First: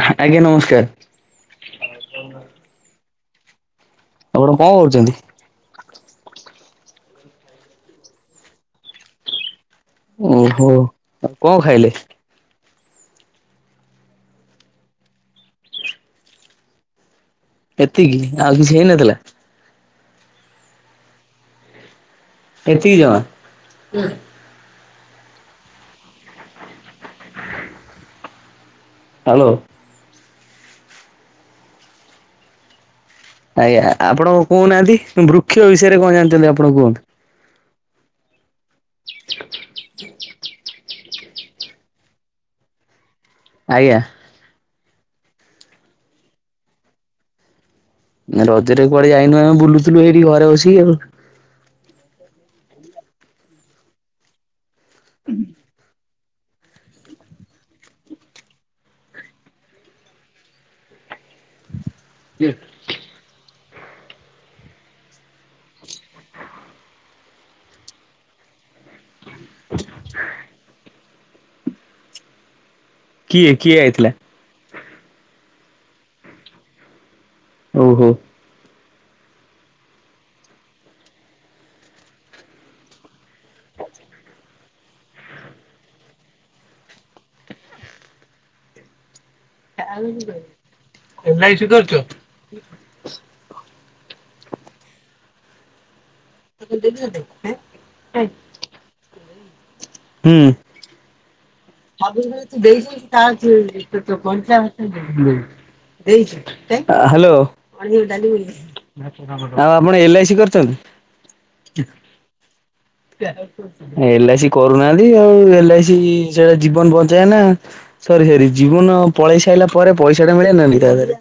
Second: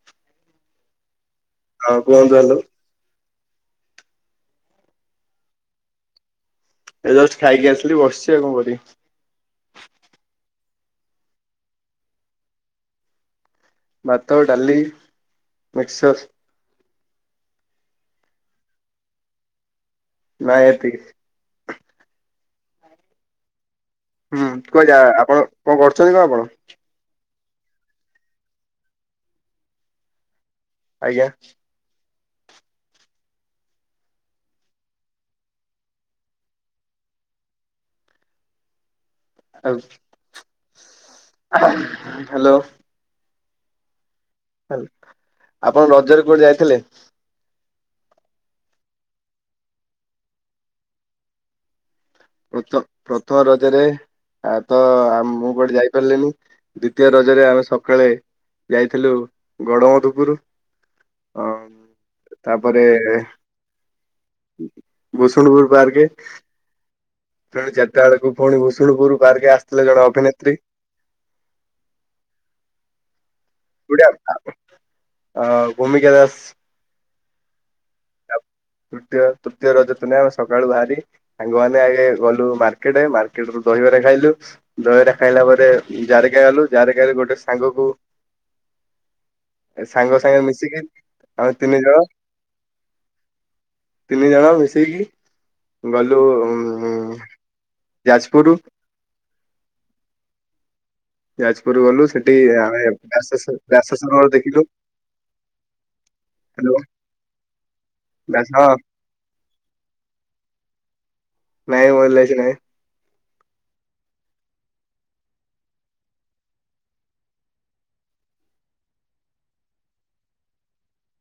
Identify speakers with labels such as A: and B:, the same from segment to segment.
A: ଆଜ୍ଞା ନମସ୍କାର
B: ହଁ କୁହନ୍ତୁ ହାଲୋ
A: ଆପଣ କଣ କରୁଛନ୍ତି?
B: ଏ ଜଷ୍ଟ ଖାଇକି ଆସଥିଲି ବସିଛି ଆଉ କଣ କରିବି।
A: ଓହୋ କ 'ଣ ଖାଇଲେ?
B: ଭାତ ଡାଲି ମିକ୍ସର୍
A: ଏତିକି ଆଉ କିଛି ହେଇନଥିଲା।
B: ନା ଏତିକି।
A: ଏତିକି ଜମା।
B: ହୁଁ କୁଆ ଯା-ଆ ଆପଣ କଣ କରୁଛନ୍ତି କଣ ଆପଣ?
A: [inaudible] ହ୍ୟାଲୋ
B: ଆଜ୍ଞା
A: ଆଜ୍ଞା ଆପଣ କହୁନାହାନ୍ତି ବୃକ୍ଷ ବିଷୟରେ କଣ ଜାଣିଛନ୍ତି ଆପଣ କୁହନ୍ତୁ?
B: ଆଉ ହ୍ୟାଲୋ
A: ଆଜ୍ଞା
B: ହାଲୋ ଆପଣ ରଜରେ କୁଆଡେ ଯାଇଥିଲେ?
A: ରଜରେ କୁଆଡେ ଯାଇନୁ ଆମେ ବୁଲୁଥିଲୁ ଏଇଠି ଘରେ ବସିକି ଆଉ।
B: ପ୍ରଥ ପ୍ରଥମ ରଜରେ ଆ ତ ଆ ମୁଁ ଗୋଟେ ଯାଇି ଗଲିନି ଦ୍ଵିତୀୟ ରଜରେ ଆମେ ସକାଳେ ଯାଇଥିଲୁ ଗଡ ମଧୁପୁରୁ ଅ ତାପରେ-ଏ ବସନ୍ତପୁର ପାର୍କେ ପୁଣି ଚାରିଟା ବେଳକୁ ପୁଣି ଭୁଷୁଣୁପୁର ବାହାରିକି ଆସିଥିଲେ ଜଣେ ଅଭିନେତ୍ରୀ।
A: କିଏ କିଏ ଆଇଥିଲା?
B: ଅ ଭୂମିକାଦାସ।
A: ଓହୋ
B: ତୃତୀୟ ତୃତୀୟ ରଜଦିନ ଆମେ ସକାଳୁ ବାହାରି ସାଙ୍ଗମାନେ ଆଗେ ଗଲୁ ମାର୍କେଟ ମାର୍କେଟରୁ ଦହିବରା ଖାଇଲୁ ଦହିବରା ଖାଇଲା ପରେ ଯାରକା ଗଲୁ ଯାରକା ରେ ଗୋଟେ ସାଙ୍ଗକୁ ଏ ସାଙ୍ଗ ସାଙ୍ଗ ମିଶିକି
A: ଏଲ ଆଇ
B: ଆମେ
A: ସି
B: ତିନି
A: କରିଛ
B: ଜଣ
A: [inaudible]
B: ତିନି ଜଣ ମିଶକି ଗଲୁ। ଉ
A: ଦେ [unintelligible]
B: ଯାଜପୁର
A: ହୁଁ
B: ଯାଜପୁର ଗଲୁ ସେଠି ଆମେ ବ୍ୟାସ ସରୋବର ଦେଖିଲୁ ହ୍ୟାଲୋ
A: [unintelligible] ହାଲୋ
B: ବ୍ୟାସ ହଁ
A: ଆପଣ ଏଲ୍ଆଇସି କରିଛନ୍ତି?
B: ନାଇଁ ମୋର କିଛି ନାଇଁ
A: ଏଲ୍ଆଇସି କରୁନାହାନ୍ତି ଆଉ ଏଲ୍ଆଇସି -ଇ ସେଟା ଜୀବନ ବଞ୍ଚାଏ ନା ସରି ସରି ଜୀବନ ପଳେଇ ସାଇଲା ପରେ ପଇସାଟା ମିଳେ ନା ତା ଧେରେ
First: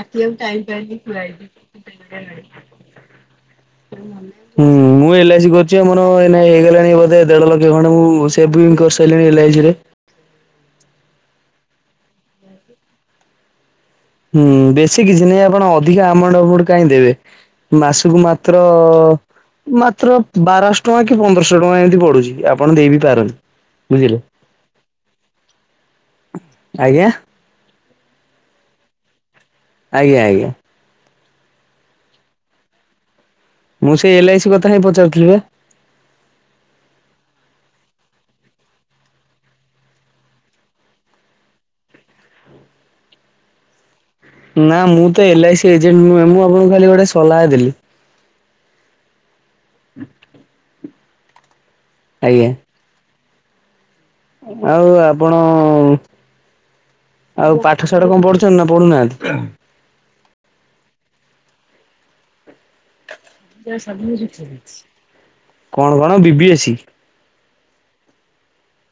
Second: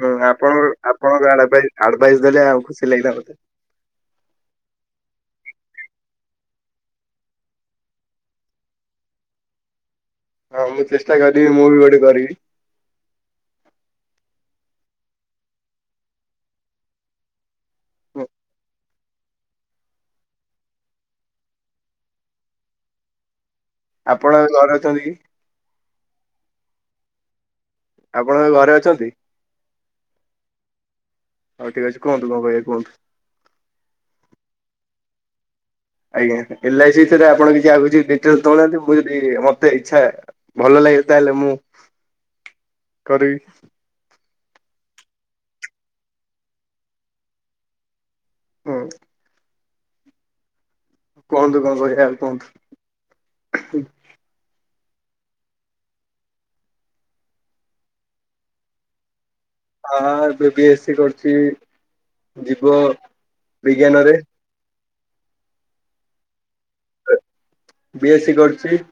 B: ହୁଁ ଆପଣଙ୍କ ଆପଣଙ୍କ ଆଡ-ଆଡଭାଇସ ଦେଲେ ଆଉ ଖୁସି ଲାଗିଲ ମତେ।
A: କରୁଚି ଆଉ ମୋର ଏଇନା ହେଇଗଲାଣି ବଧେ ଦେଢ ଲକ୍ଷ ଖଣ୍ଡେ ମୁଁ ସେଭିଙ୍ଗ କରିସାରିଲିଣି ଏଲ୍ଆଇସି ଥିରେ।
B: ହଁ ମୁଁ ଚେଷ୍ଟା କରିବି ମୁଁ ବି ଗୋଟେ କରିବି।
A: ହୁଁ ବେଶୀ କିଛି ନାଇଁ ଆପଣ ଅଧିକା ଆମାଉଣ୍ଟ ଆମଉଣ୍ଟ କାହିଁ ଦେବେ ମାସକୁ ମାତ୍ର ମାତ୍ର ବାରଶହ ଟଙ୍କା କି ପନ୍ଦରଶହ ଟଙ୍କା ଏମିତି ପଡୁଛି ଆପଣ ଦେଇ ବିି ପାରନ୍ତି। ବୁଝିଲେ
B: ଆପଣ ଘରେ ଅଛନ୍ତି କି?
A: ଆଜ୍ଞା
B: ଆପଣଙ୍କ ଘରେ ଅଛନ୍ତି?
A: ଆଜ୍ଞା ଆଜ୍ଞା
B: ହଉ ଠିକ ଅଛି କୁହନ୍ତୁ କଣ କହିବା କୁହନ୍ତୁ।
A: ମୁଁ ସେଇ ଏଲଆଇସି କଥା ହିଁ ପଚାରୁଥିଲି ବା
B: ଆଜ୍ଞା ଏଲ ଆଇ ସିରେ ଆପଣ କିଛି ଆଉ କିଛି ଡିଟେଲ ଦଉନାହାନ୍ତି ମୁଁ ଯଦି ମତେ ଇଚ୍ଛା ଭଲ ଲାଗିବ ତାହେଲେ ମୁଁ କରିବି।
A: ନା ମୁଁ ତ ଏଲଆଇସି ଏଜେଣ୍ଟ ନୁହେଁ ମୁଁ ଆପଣଙ୍କୁ ଖାଲି ଗୋଟେ ସଲାହା ଦେଲି।
B: ହଁ।
A: [inaudible]
B: କୁହନ୍ତୁ। କଣ କହିବା ଆଉ
A: ଆଜ୍ଞା
B: କୁହନ୍ତୁ। [unintelligible]
A: ଆଉ ଆପଣ ଆଉ ପାଠ ଶାଠ କଣ ପଢୁଚନ୍ତି ନା ପଢ଼ୁନାହାନ୍ତି?
B: ହଁ ହଁ ଏବେ ବି ଏ ସି କରୁଚି। ଯିବ
A: ଯା ସବୁ କିଛି ଠିକ୍ ଅଛି। କଣ କଣ ବିି ବି A C?
B: B A C କରିଚି।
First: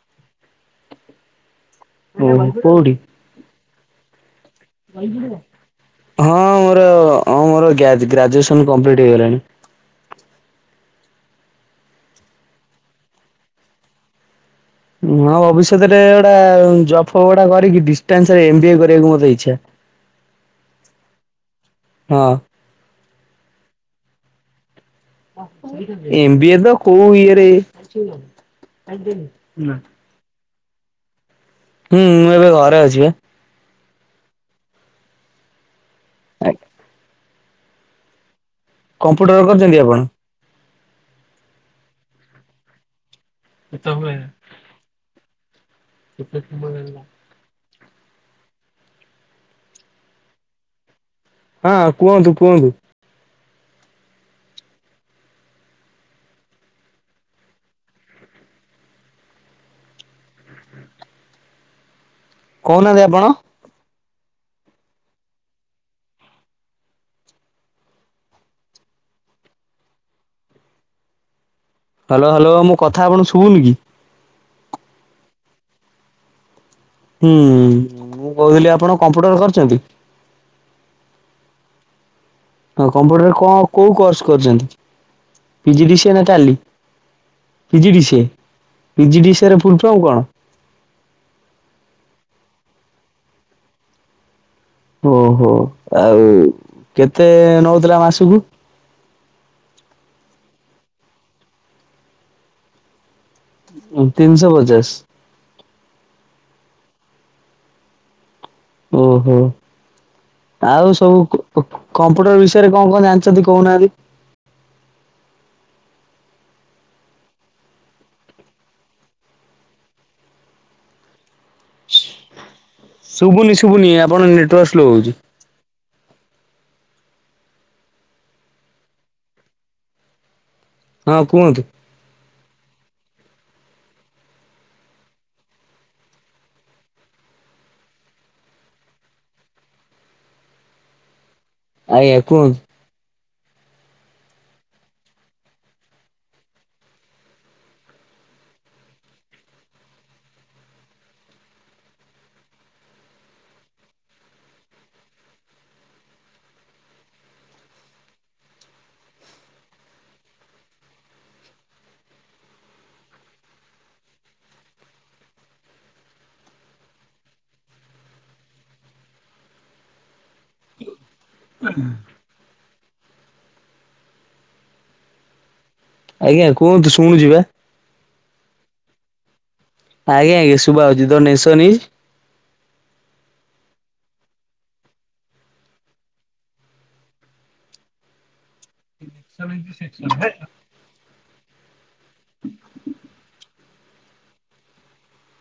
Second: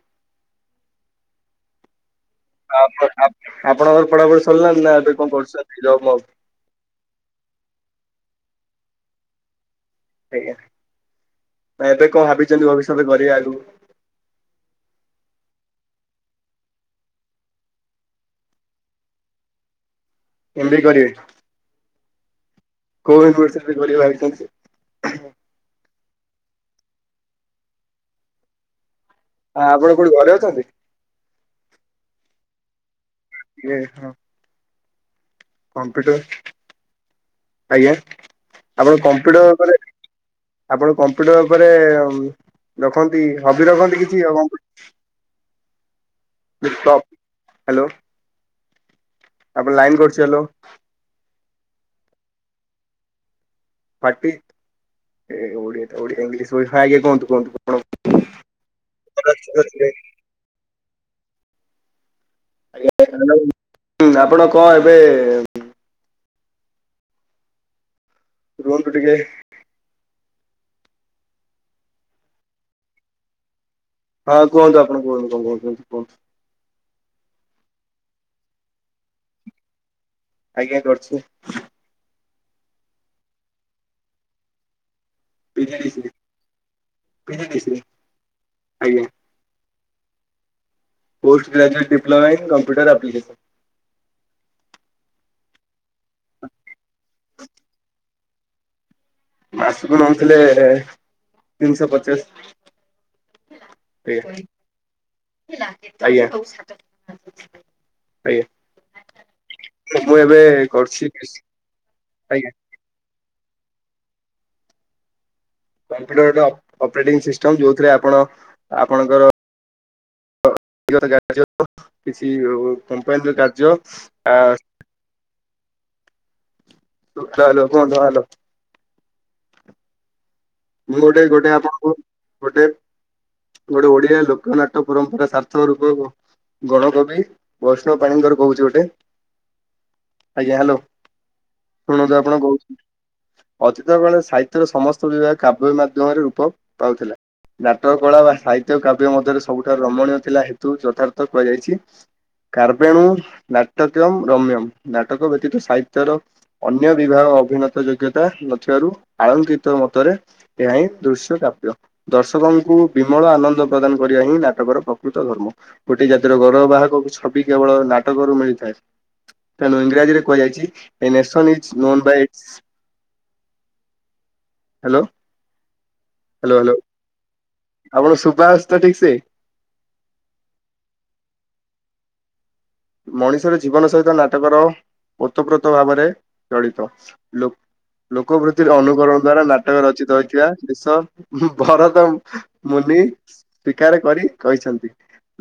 A: ଓହୋ, କୋଉଠି?
B: ଆପଣଙ୍କର ପଢାପଢି ସରିଲାଣି ନା ଏବେ କଣ
A: [unintelligible]
B: କରୁଛନ୍ତି ଜବ୍ ମବ୍?
A: ହଁ ମୋର ହଁ ମୋର ଗା ଗ୍ରାଜୁଏସନ କମ୍ପ୍ଲିଟ୍ ହେଇଗଲାଣି।
B: ଆଜ୍ଞା। ଆ ଏବେ କଣ ଭାବିଚନ୍ତି ଭବିଷ୍ୟତ କରିବେ ଆଗକୁ?
A: ନୂଆ ଭବିଷ୍ୟତଟା ଏଟା ଜବ୍ ଫବ ଗୁଡାକ ବାହାରିକି ଡିାଟାନ୍ସରେ ଏମ୍ ବି ଏ କରିବାକୁ ମୋର ଇଚ୍ଛା।
B: ଏମ ବି ଏ କରିବେ?
A: ହଁ।
B: କୋଉ ଇଉନିଭରସିଟିରେ କରିବେ ଭାବିଚନ୍ତି?
A: ଏମ ବିି ଏ ତ କଉ ଇଏରେ [unintelligible]
B: ହଁ ଆପଣ କୋଉଠି ଘରେ ଅଛନ୍ତି?
A: ହୁଁ। ମୁଁ ଏବେ ଘରେ ଅଛିିବା ।
B: ଏ ହଁ । କମ୍ପ୍ୟୁଟର ଆଜ୍ଞା। ଆପଣ
A: କମ୍ପ୍ୟୁଟର
B: ଉପରେ
A: କରିଚନ୍ତି ଆପଣ?
B: ଆପଣ କମ୍ପ୍ୟୁଟର ଉପରେ ରଖ ହବି ରଖନ୍ତି କିଛି? ଆଉ କମ୍ପ୍ୟୁ
A: [unintelligible]
B: ହାଲୋ। ଆପଣ ଲାଇନ କଟୁଛି ହେଲୋ।
A: ହଁ। କୁହନ୍ତୁ, କୁହନ୍ତୁ।
B: ପାଟି, ଏ ଓଡିଆଟା ଓଡିଆ ଇଂଲିଶ ପ ଆଜ୍ଞା କୁହନ୍ତୁ କୁହନ୍ତୁ କଣ? [unintelligible]
A: କହୁନାହାନ୍ତି ଆପଣ?
B: ହୁଁ ଆପଣ କଣ ଏବେ ରୁହନନ୍ତୁ ଟିକେ।
A: Hello hello. ମୋ କଥା ଆପଣଙ୍କୁ ଶୁଭୁନି କି?
B: ହଁ କୁହନ୍ତୁ, ଆପଣ କୁହନ୍ତୁ କଣ କହୁଚ କୁହନ୍ତୁ କୁହନ୍ତୁ।
A: ହୁଁ, ମୁଁ କହିଲି ଆପଣ କମ୍ପ୍ୟୁଟର କରଚନ୍ତି?
B: ଆଜ୍ଞା। କରିଚି।
A: ହଁ, କମ୍ପ୍ୟୁଟରରେ କଣ କୋଉ କୋର୍ସ କରିଚନ୍ତି?
B: ପିଜିଡିସିଏ ପିଜିଡିସିଏ ଆଜ୍ଞା
A: [unintelligible] ପୁଲସମ କଣ?
B: Post graduate diploma in computer application.
A: ଓହୋ ଆଉ କେତେ ନଉଥିଲା ମାସ ଵୁ
B: ମାସକୁ ନଉଥିଲେ ତିନିଶହ ପଚାଶ
A: ତିନିଶହ ପଚାଶ
B: ଆଜ୍ଞା [inaudible]
A: ଓହୋ
B: ମୁଁ ଏବେ
A: ଆଉ
B: କରୁଛି
A: ସବୁ
B: ଆଜ୍ଞା
A: କମ୍ପୁଟର ବିଷୟରେ କଣ କଣ ଯାଆ ଯାନ୍ତି କହୁନାହାନ୍ତି?
B: କମ୍ପୁଟରୋଟ ଅପରେଟିଂ ସିଷ୍ଟମ ଯୋଉଥିରେ ଆପଣ ଆପଣଙ୍କର [unintelligible]
A: ଶୁଭୁନି
B: କାର୍ଯ୍ୟ
A: ଶୁଭୁନି ଆପଣ
B: ଆ
A: ନେଟୱାର୍କ ସ୍ଲୋ ହୋଉଛି।
B: [unintelligible] ମୁଁ
A: ହଁ
B: ଗୋଟେ ଗୋଟେ
A: କୁହନ୍ତୁ
B: ଆପଣଙ୍କୁ ଗୋଟେ ଗୋଟେ ଓଡିଆ ଲୋକ ନାଟ୍ୟ ପରମ୍ପରା ସାର୍ଥକ ରୂପ ଗଣକବି ବୈଷ୍ଣବ ପାଣିଙ୍କର କହୁଛି ଗୋଟେ ଆଜ୍ଞା ହ୍ୟାଲୋ
A: ଆଜ୍ଞା
B: ଶୁଣନ୍ତୁ ଆପଣଙ୍କୁ
A: କୁହନ୍ତୁ।
B: ଅତୀତ କଳେ ସାହିତ୍ୟର ସମସ୍ତ ବିଭାଗ କାବ୍ୟ ମାଧ୍ୟମରେ ରୂପ ପାଉଥିଲା ନାଟକ କଳା ବା ସାହିତ୍ୟ କାବ୍ୟ ମଧ୍ୟରେ ସବୁଠାରୁ ରମଣୀୟ ଥିଲା ହେତୁ ଯଥାର୍ଥ କୁହାଯାଇଛି କାର୍ବେଣୁ ନାଟକ୍ୟମ୍ ରମ୍ୟମ୍ ନାଟକ ବ୍ୟତୀତ ସାହିତ୍ୟର ଅନ୍ୟ ବିଭାଗ ଅଭିନତ ଯୋଗ୍ୟତା ନଥିବାରୁ ଆଳଙ୍କିତ ମତରେ ଏହା ହିଁ ଦୃଶ୍ୟ କାବ୍ୟ। ଦର୍ଶକଙ୍କୁ ବିମଳ ଆନନ୍ଦ ପ୍ରଦାନ କରିବା ହିଁ ନାଟକର ପ୍ରକୃତ ଧର୍ମ ଗୋଟେ ଜାତିର ଗୌରବବାହକ ଛବି କେବଳ ନାଟକରୁ ମିଳିଥାଏ। ତେଣୁ ଇଂରାଜୀରେ କୁହାଯାଇଛି। A nation is known by its hello
A: ଆଜ୍ଞା
B: ହ୍ୟାଲୋ ହ୍ୟାଲୋ
A: କୁହନ୍ତୁ ଶୁଣୁଛି ବା
B: ଆପଣ ସୁବା ହୋଉଛି ତ ଠିକ ସେ?
A: ଆଜ୍ଞା ଆଜ୍ଞା ଶୁଭା ହଉଛି ଦ ନେସନି ଇଜ
B: ମଣିଷର ଜୀବନ ସହିତ ନାଟକର ଓତପ୍ରୋତ ଭାବରେ ଜଳିତ ଲ ଲୋକୃ ଅନୁକରଣ ଦ୍ଵାରା ନାଟକ ରଚିତ ହୋଇଥିବା ଦେଶ ଭରତ ମୁନି ସ୍ୱୀକାର କରି କହିଛନ୍ତି।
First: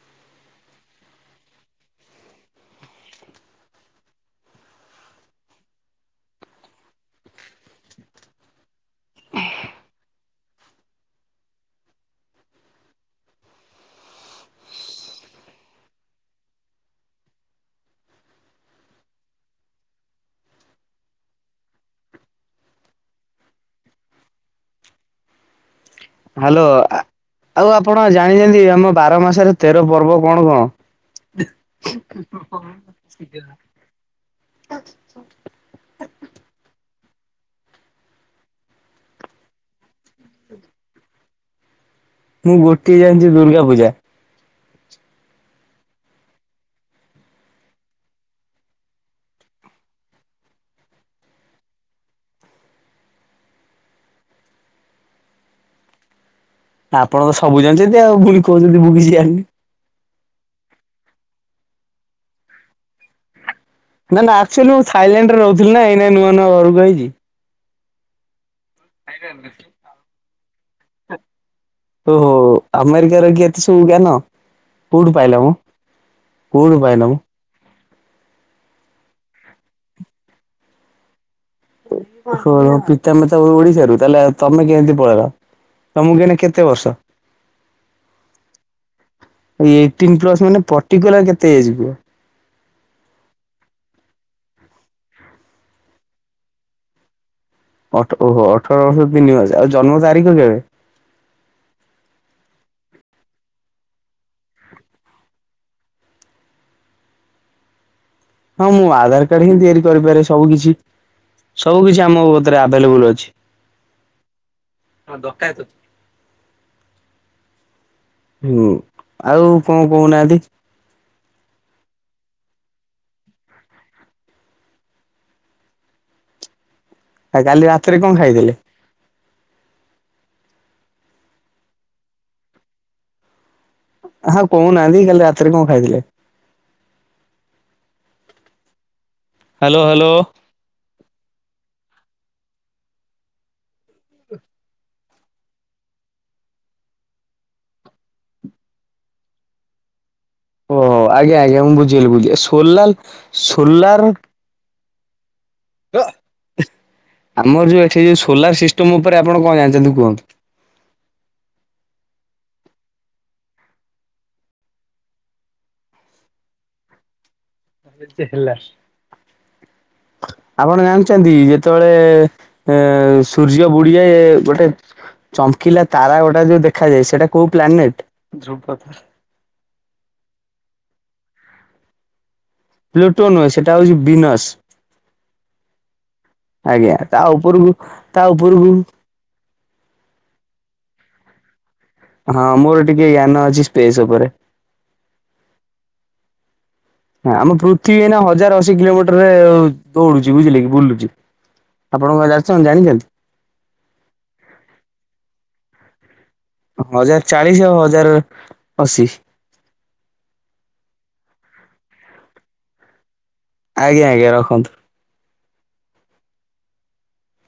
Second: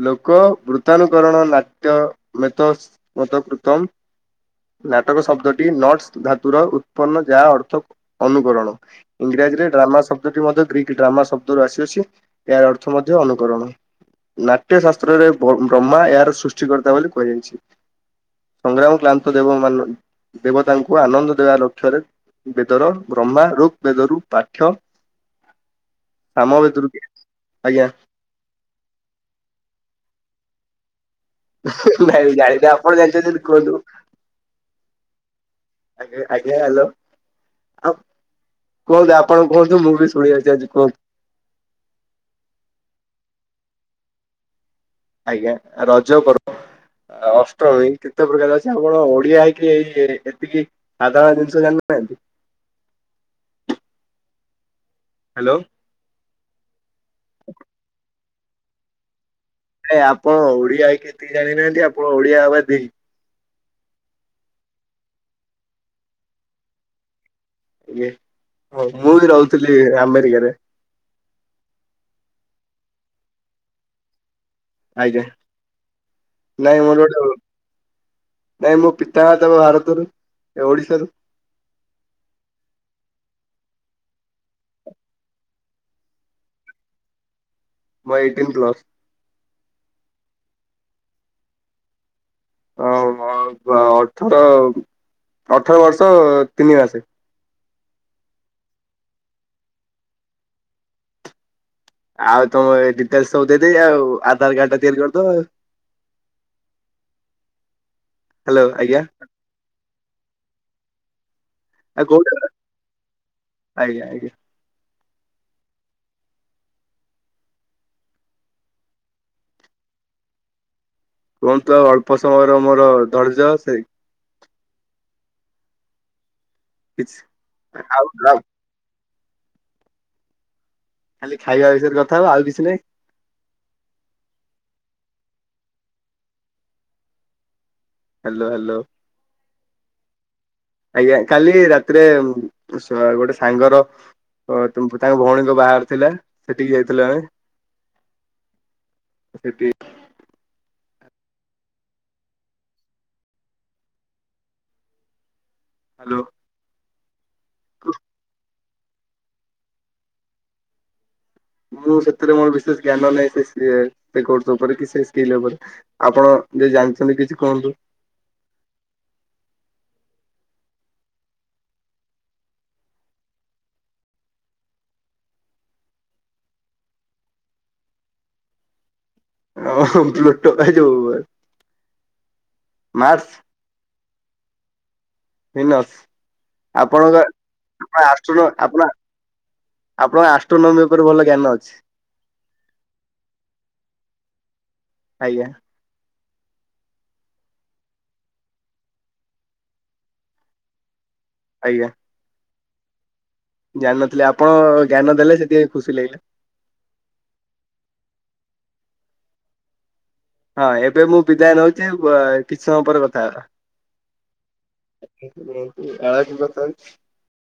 B: ଲୋକ ବୃତାନୁକରଣ ନାଟ୍ୟ ମ କୃତମ ନାଟକ ଶବ୍ଦଟି ନଟ ଧାତୁର ଉତ୍ପନ୍ନ ଯାହା ଅର୍ଥ ଅନୁକରଣ। ଇଂରାଜୀରେ ଡ୍ରାମା ଶବ୍ଦଟି ମଧ୍ୟ ଗ୍ରୀକ୍ ଡ୍ରାମା ଶବ୍ଦରୁ ଆସିଅଛି। ଏହାର ଅର୍ଥ ମଧ୍ୟ ଅନୁକରଣ ନାଟ୍ୟ ଶାସ୍ତ୍ରରେ ବ୍ରହ୍ମା ଏହାର ସୃଷ୍ଟଟିିକର୍ତ୍ତା ବୋଲି କୁହାଯାଇଛି। ସଂଗ୍ରାମ କ୍ଲାନ୍ତ ଦେବ ମ ଦେବତାଙ୍କୁ ଆନନ୍ଦ ଦେବା ଲକ୍ଷ୍ୟରେ ବେଦର ବ୍ରହ୍ମା ରୋଗ ବେଦରୁ ପାଠ୍ୟ ସାମ
A: ହ୍ୟାଲୋ
B: ବେଦରୁ
A: ଆଉ
B: ଆଜ୍ଞା
A: ଆପଣ ଜାଣିଛନ୍ତି ଆମ ବାର ମାସରେ ତେର ପର୍ବ କଣ କଣ?
B: ନାଇଁ ଜାଣିନି ଆପଣ ଜାଣିଛନ୍ତି ଯଦି କୁହନ୍ତୁ ଆଜ୍ଞା ଆଜ୍ଞା ହ୍ୟାଲୋ ଆଉ କୁହନ୍ତୁ ଆପଣ କୁହନ୍ତୁ ମୁଁ ବି ଶୁଣିବାକୁ ଚାହୁଁଚି କୁହନ୍ତୁ।
A: ମୁଁ ଗୋଟିଏ ଜାଣିଛି ଦୁର୍ଗା ପୂଜା।
B: ଆଜ୍ଞା ରଜପର୍ବ ଅଷ୍ଟମୀ କେତେ ପ୍ରକାର ଅଛି ଆପଣ ଓଡିଆ ହେଇକି ଏଇ ଏତିକି ସାଧାରଣ ଜିନିଷ ଜାଣିନଥାନ୍ତି। ହ୍ୟାଲୋ
A: ଆପଣ ତ ସବୁ ଜାଣିଛନ୍ତି ଆଉ ପୁଣି କହୁଛନ୍ତିି ମୁ କିଛି ଜାଣିନି।
B: ନା ଆପଣ ଓଡିଆ ହେଇକି ଏତିକି ଜାଣିନାହାନ୍ତି ଆପଣ ଓଡିଆ ହବା ଧିକ୍।
A: ନା ନା ଆ ଆକଚୁଆଲି ମୁଁ ଥାଇଲାଣ୍ଡରେ ରହୁଥିଲି ନା ଏଇନା ନୂଆ ନୂଆ ଘରକୁ ଆଇଛି।
B: [inaudible] ହ ମୁଁ ବି ରହୁଥିଲି ଆମେରିକାରେ। [unintelligible]
A: ଓହୋ ଆମେରିକା ରେ ରହି କି ଏତେ ସବୁ ଜ୍ଞାନ। କୋଉଠୁ
B: ଆଜ୍ଞା
A: ପାଇଲ ମ କୋଉଠୁ
B: ନାଇଁ
A: ପାଇଲ
B: ମୋର
A: ମ?
B: ନାଇଁ ମୁଁ ପି [inaudible] ଭାରତରୁ ଓଡିଶାରୁ।
A: ପିତାମାତା ଓଡିଶାରୁ ତାହେଲେ ତମେ କେମିତି ପଳେଇଲ ତମକୁ ଏଇନା କେତେ ବର୍ଷ?
B: ମୁଁ ଏଇଟିନ୍ ପ୍ଲସ୍।
A: ଏଇଟିନ୍ ପ୍ଲସ୍ ମାନେ ପର୍ଟିକୁଲାର କେତେ ଏଜ କୁହ।
B: ଅ ଅ ଅଠର ଅଠର ବର୍ଷ ତିନି ମାସେ।
A: ଅଠ ଓହୋ ଅଠର ବର୍ଷ ତିନମାସ ଆଉ ଜନ୍ମ ତାରିଖ କେବେ?
B: ଆଉ ତମ ଡିଟେଲସ ସବୁ ଦେଇଦେଇ ଆଉ ଆଧାର କାର୍ଡ ଟା ତିଆରି କରିଦବ ଆଉ। ହ୍ୟାଲୋ
A: ହଁ ମୁଁ
B: ଆଜ୍ଞା
A: ଆଧାର କାର୍ଡ ହିଁ ତିଆରି କରିପାରେ। ସବୁ କିଛି [unintelligible] ସବୁ କିଛି
B: ଆଉ
A: ଆମ
B: କୋଉଠି
A: କତିରେ ଆଭେଲେବୁଲ ଅଛି।
B: ଆଜ୍ଞା ଆଜ୍ଞା
A: ଡକାୟତ ତୁ। ହୁଁ ଆଉ କଣ କହୁନାହାନ୍ତି।
B: କୁହନ୍ତୁ ଆଉ ଅଳ୍ପ ସମୟର ମୋର ଧର୍ଯ୍ୟ ସେ କିଛି
A: ଆଉ କାଲି ରାତିରେ
B: ଆଉ
A: କଣ
B: ଆଉ
A: ଖାଇଥିଲେ?
B: ଖାଲି ଖାଇବା ବିଷୟରେ କଥା ହବ ଆଉ କିଛି ନାହିଁ।
A: ହଁ କହୁନାହାନ୍ତି କାଲି ରାତିରେ କଣ ଖାଇଥିଲେ।
B: Hello hello.
A: Hello hello.
B: ଆଜ୍ଞା କାଲି ରାତିରେ ଗୋଟେ ସାଙ୍ଗର ତାଙ୍କ ଭଉଣୀଙ୍କ ବାହାରେ ଥିଲା ସେଠିକି ଯାଇଥିଲୁ ଆମେ ସେଠି
A: ଓହୋ ଆଜ୍ଞା ଆଜ୍ଞା ମୁଁ ବୁଝିଗଲି ବୁଝିଲି ସୋଲାଲ ସୋଲାର
B: ହ୍ୟାଲୋ
A: ଆମର ଯୋଉ ଏଠି ଯୋଉ ସୋଲାର ସିସ୍ [inaudible] ଉପରେ ଆପଣ କଣ ଜାଣିଛନ୍ତି କୁହନ୍ତୁ।
B: ମୁଁ ସେଥିରେ ମୋର ବିଶେଷ ଜ୍ଞାନ ନାହିଁ ସେ ସି କୋର୍ସ ଉପରେ କି ସେ ସ୍କିଲ ଉପରେ ଆପଣ ଯଦି ଜାଣିଛନ୍ତି କିଛି କୁହନ୍ତୁ।
A: ହେଲା ଆପଣ ଜାଣିଛନ୍ତି ଯେତେବେଳେ ସୂର୍ଯ୍ୟ ବୁଡିଯାଏ ଗୋଟେ ଚମକିଲା ତାରା ଗୋଟେ ଯୋଉ ଦେଖାଯାଏ ସେଟା କୋଉ ପ୍ଲାନେଟ? ଦୃବତାରା।
B: [unintelligible]
A: ପ୍ଲୁଟୋ
B: ମାର୍ସ
A: ନୁହେ ସେଟା ହଉଛି ବିନସ୍।
B: ଭିନସ୍
A: ଆଜ୍ଞା
B: ଆପଣଙ୍କ
A: ତା ଉପରକୁ
B: ଆପଣ
A: ତା
B: ଆଷ୍ଟ୍ରୋନ
A: ଉପରକୁ
B: ଆପଣ ଆପଣଙ୍କ ଆଷ୍ଟ୍ରୋନୋମି ଉପରେ ଭଲ ଜ୍ଞାନ ଅଛି।
A: ହଁ ମୋର ଟିକେ ଜ୍ଞାନ ଅଛି ସ୍ପେସ୍ ଉପରେ।
B: ଆଜ୍ଞା
A: ହଁ ଆମ ପୃଥିବୀ ଏନା ହଜାର ଅଶୀ କିଲୋମିଟର ରେ ଦୌଡୁଛି ବୁଝିଲେ କି ବୁଲୁଚି।
B: ଆଜ୍ଞା
A: ଆପଣଙ୍କୁ ତମ୍ ଜାଣିଚନ୍ତି।
B: ଜାଣିନଥିଲି ଆପଣ ଜ୍ଞାନ ଦେଲେ ସେଥିି ପାଇଁ ଖୁସି ଲାଗିଲା।
A: ହଜାର ଚାଳିଶି ଆଉ ହଜାର ଅଶି।
B: ହଁ ଏବେ ମୁଁ ବିଦାୟ ନଉଚି ବ କିଛି ସମୟ ପରେ କଥା ହେବା।
A: ଆଜ୍ଞା ଆଜ୍ଞା ରଖନ୍ତୁ।
B: [unintelligible]